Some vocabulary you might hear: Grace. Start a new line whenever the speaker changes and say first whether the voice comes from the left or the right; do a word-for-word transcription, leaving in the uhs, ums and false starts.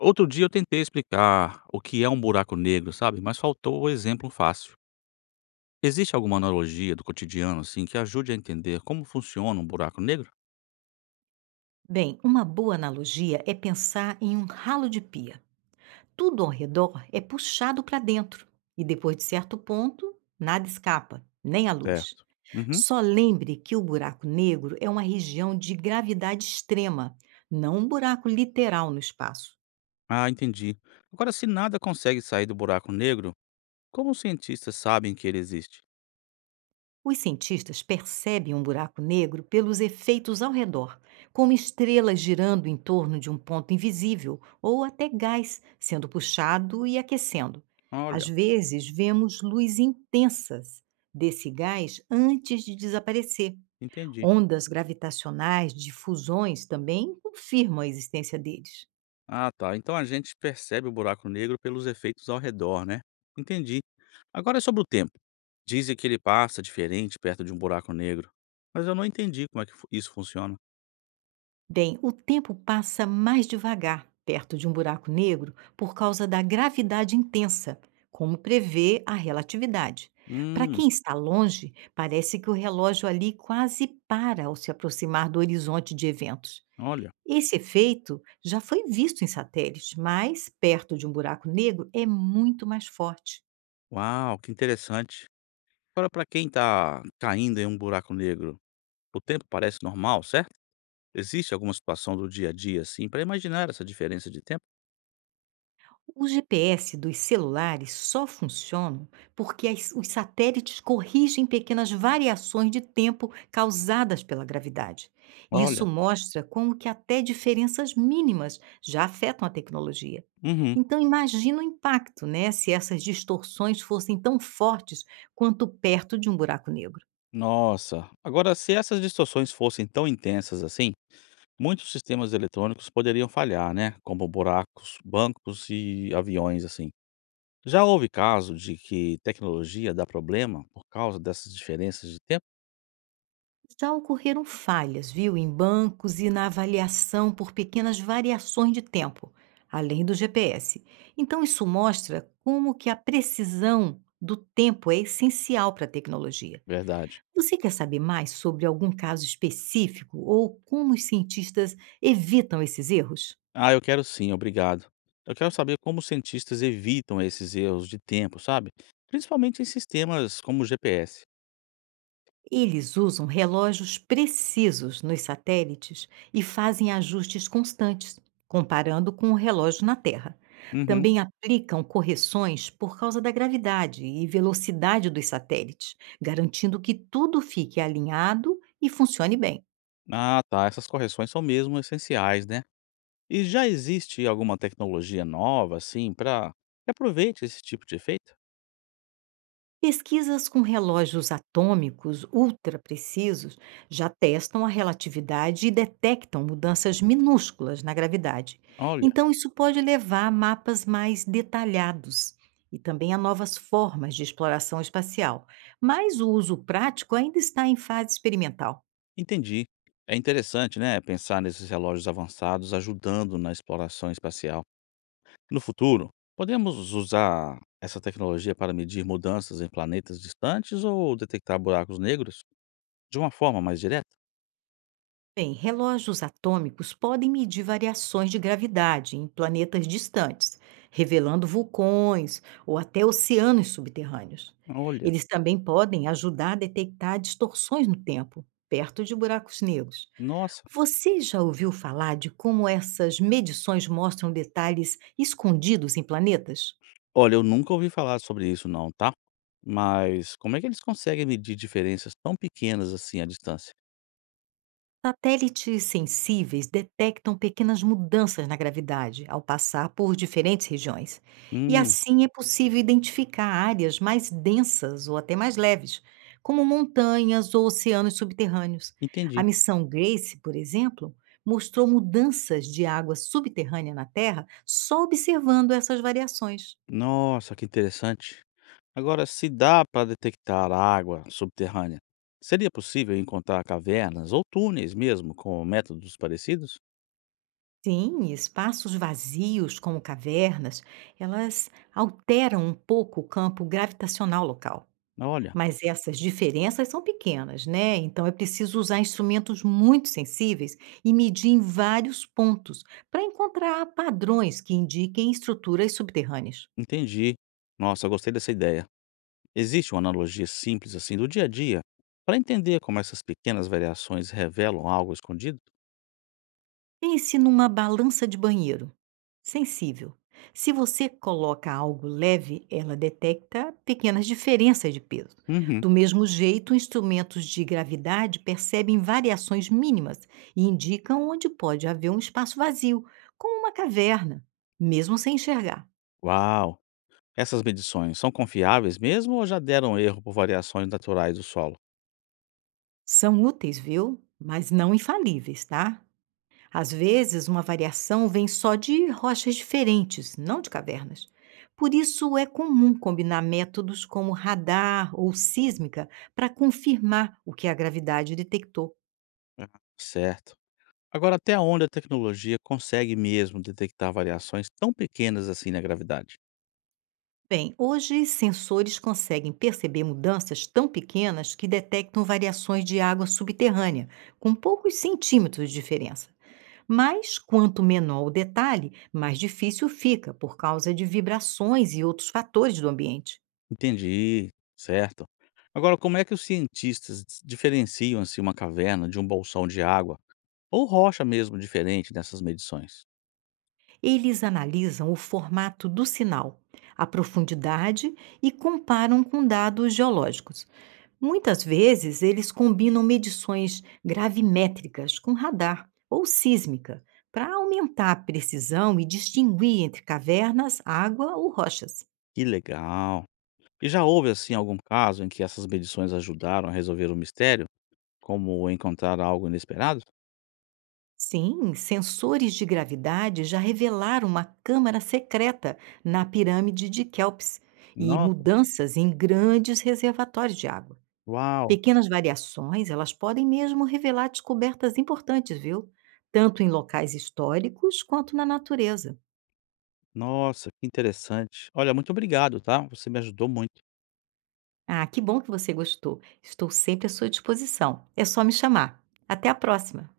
left: Outro dia eu tentei explicar o que é um buraco negro, sabe? Mas faltou o exemplo fácil. Existe alguma analogia do cotidiano, assim, que ajude a entender como funciona um buraco negro?
right: Bem, uma boa analogia é pensar em um ralo de pia. Tudo ao redor é puxado para dentro e depois de certo ponto, nada escapa, nem a luz.
left: Certo. Uhum.
right: Só lembre que o buraco negro é uma região de gravidade extrema, não um buraco literal no espaço.
left: Ah, entendi. Agora, se nada consegue sair do buraco negro, como os cientistas sabem que ele existe?
right: Os cientistas percebem um buraco negro pelos efeitos ao redor, como estrelas girando em torno de um ponto invisível ou até gás sendo puxado e aquecendo. Às
left: Olha,
right: vezes, vemos luz intensas desse gás antes de desaparecer.
left: entendi.
right: Ondas gravitacionais de fusões também confirmam a existência deles.
left: Ah, tá. Então a gente percebe o buraco negro pelos efeitos ao redor, né? Entendi. Agora é sobre o tempo. Dizem que ele passa diferente perto de um buraco negro. Mas eu não entendi como é que fu- isso funciona.
right: Bem, o tempo passa mais devagar perto de um buraco negro por causa da gravidade intensa, como prevê a relatividade. Para
left: Hum.
right: quem está longe, parece que o relógio ali quase para ao se aproximar do horizonte de eventos.
left: Olha,
right: Esse efeito já foi visto em satélites, mas perto de um buraco negro é muito mais forte.
left: uau, que interessante. Agora, para quem está caindo em um buraco negro, o tempo parece normal, certo? Existe alguma situação do dia a dia assim para imaginar essa diferença de tempo?
right: Os G P S dos celulares só funcionam porque as- os satélites corrigem pequenas variações de tempo causadas pela gravidade. E isso
left: Olha,
right: mostra como que até diferenças mínimas já afetam a tecnologia.
left: uhum.
right: Então imagina o impacto, né, se essas distorções fossem tão fortes quanto perto de um buraco negro.
left: Nossa. Agora, se essas distorções fossem tão intensas assim, muitos sistemas eletrônicos poderiam falhar, né? Como buracos, bancos e aviões assim. Já houve caso de que tecnologia dá problema por causa dessas diferenças de tempo?
right: Já ocorreram falhas, viu, em bancos e na avaliação por pequenas variações de tempo, além do G P S. Então, isso mostra como que a precisão do tempo é essencial para a tecnologia.
left: Verdade.
right: Você quer saber mais sobre algum caso específico ou como os cientistas evitam esses erros?
left: Ah, eu quero sim, obrigado. Eu quero saber como os cientistas evitam esses erros de tempo, sabe? Principalmente em sistemas como o G P S.
right: Eles usam relógios precisos nos satélites e fazem ajustes constantes, comparando com o relógio na Terra.
left: Uhum.
right: Também aplicam correções por causa da gravidade e velocidade dos satélites, garantindo que tudo fique alinhado e funcione bem.
left: Ah, tá. Essas correções são mesmo essenciais, né? E já existe alguma tecnologia nova, assim, para que aproveite esse tipo de efeito?
right: Pesquisas com relógios atômicos ultra precisos já testam a relatividade e detectam mudanças minúsculas na gravidade.
left: Olha,
right: Então, isso pode levar a mapas mais detalhados e também a novas formas de exploração espacial. Mas o uso prático ainda está em fase experimental.
left: entendi. É interessante, né? Pensar nesses relógios avançados ajudando na exploração espacial. No futuro, podemos usar essa tecnologia para medir mudanças em planetas distantes ou detectar buracos negros? De uma forma mais direta?
right: Bem, relógios atômicos podem medir variações de gravidade em planetas distantes, revelando vulcões ou até oceanos subterrâneos.
left: Olha,
right: Eles também podem ajudar a detectar distorções no tempo, perto de buracos negros.
left: nossa.
right: Você já ouviu falar de como essas medições mostram detalhes escondidos em planetas?
left: Olha, eu nunca ouvi falar sobre isso não, tá. Mas como é que eles conseguem medir diferenças tão pequenas assim à distância?
right: Satélites sensíveis detectam pequenas mudanças na gravidade ao passar por diferentes regiões, e
left: Hum,
right: assim é possível identificar áreas mais densas ou até mais leves, como montanhas ou oceanos subterrâneos. A
left: entendi.
right: missão Grace, por exemplo, mostrou mudanças de água subterrânea na Terra só observando essas variações.
left: Nossa, que interessante. Agora, se dá para detectar água subterrânea, seria possível encontrar cavernas ou túneis mesmo com métodos parecidos?
right: Sim, espaços vazios, como cavernas, elas alteram um pouco o campo gravitacional local.
left: Olha,
right: Mas essas diferenças são pequenas, né? Então é preciso usar instrumentos muito sensíveis e medir em vários pontos para encontrar padrões que indiquem estruturas subterrâneas.
left: entendi. Nossa, gostei dessa ideia. Existe uma analogia simples assim do dia a dia para entender como essas pequenas variações revelam algo escondido?
right: Pense numa balança de banheiro, sensível. Se você coloca algo leve, ela detecta pequenas diferenças de peso.
left: Uhum.
right: Do mesmo jeito, instrumentos de gravidade percebem variações mínimas e indicam onde pode haver um espaço vazio, como uma caverna, mesmo sem enxergar.
left: Uau! Essas medições são confiáveis mesmo ou já deram erro por variações naturais do solo?
right: São úteis, viu? Mas não infalíveis, tá? Às vezes, uma variação vem só de rochas diferentes, não de cavernas. Por isso, é comum combinar métodos como radar ou sísmica para confirmar o que a gravidade detectou.
left: Certo. Agora, até onde a tecnologia consegue mesmo detectar variações tão pequenas assim na gravidade?
right: Bem, hoje sensores conseguem perceber mudanças tão pequenas que detectam variações de água subterrânea, com poucos centímetros de diferença. Mas quanto menor o detalhe, mais difícil fica por causa de vibrações e outros fatores do ambiente.
left: Entendi, certo. Agora, como é que os cientistas dis- diferenciam assim, uma caverna de um bolsão de água ou rocha mesmo diferente nessas medições?
right: Eles analisam o formato do sinal, a profundidade e comparam com dados geológicos. Muitas vezes, eles combinam medições gravimétricas com radar ou sísmica para aumentar a precisão e distinguir entre cavernas, água ou rochas.
left: Que legal! E já houve, assim, algum caso em que essas medições ajudaram a resolver um mistério? Como encontrar algo inesperado?
right: Sim, sensores de gravidade já revelaram uma câmara secreta na pirâmide de Kelps e
left: Nossa,
right: mudanças em grandes reservatórios de água.
left: uau!
right: Pequenas variações, elas podem mesmo revelar descobertas importantes, viu? Tanto em locais históricos quanto na natureza.
left: Nossa, que interessante. Olha, muito obrigado, tá? Você me ajudou muito.
right: Ah, que bom que você gostou. Estou sempre à sua disposição. É só me chamar. Até a próxima.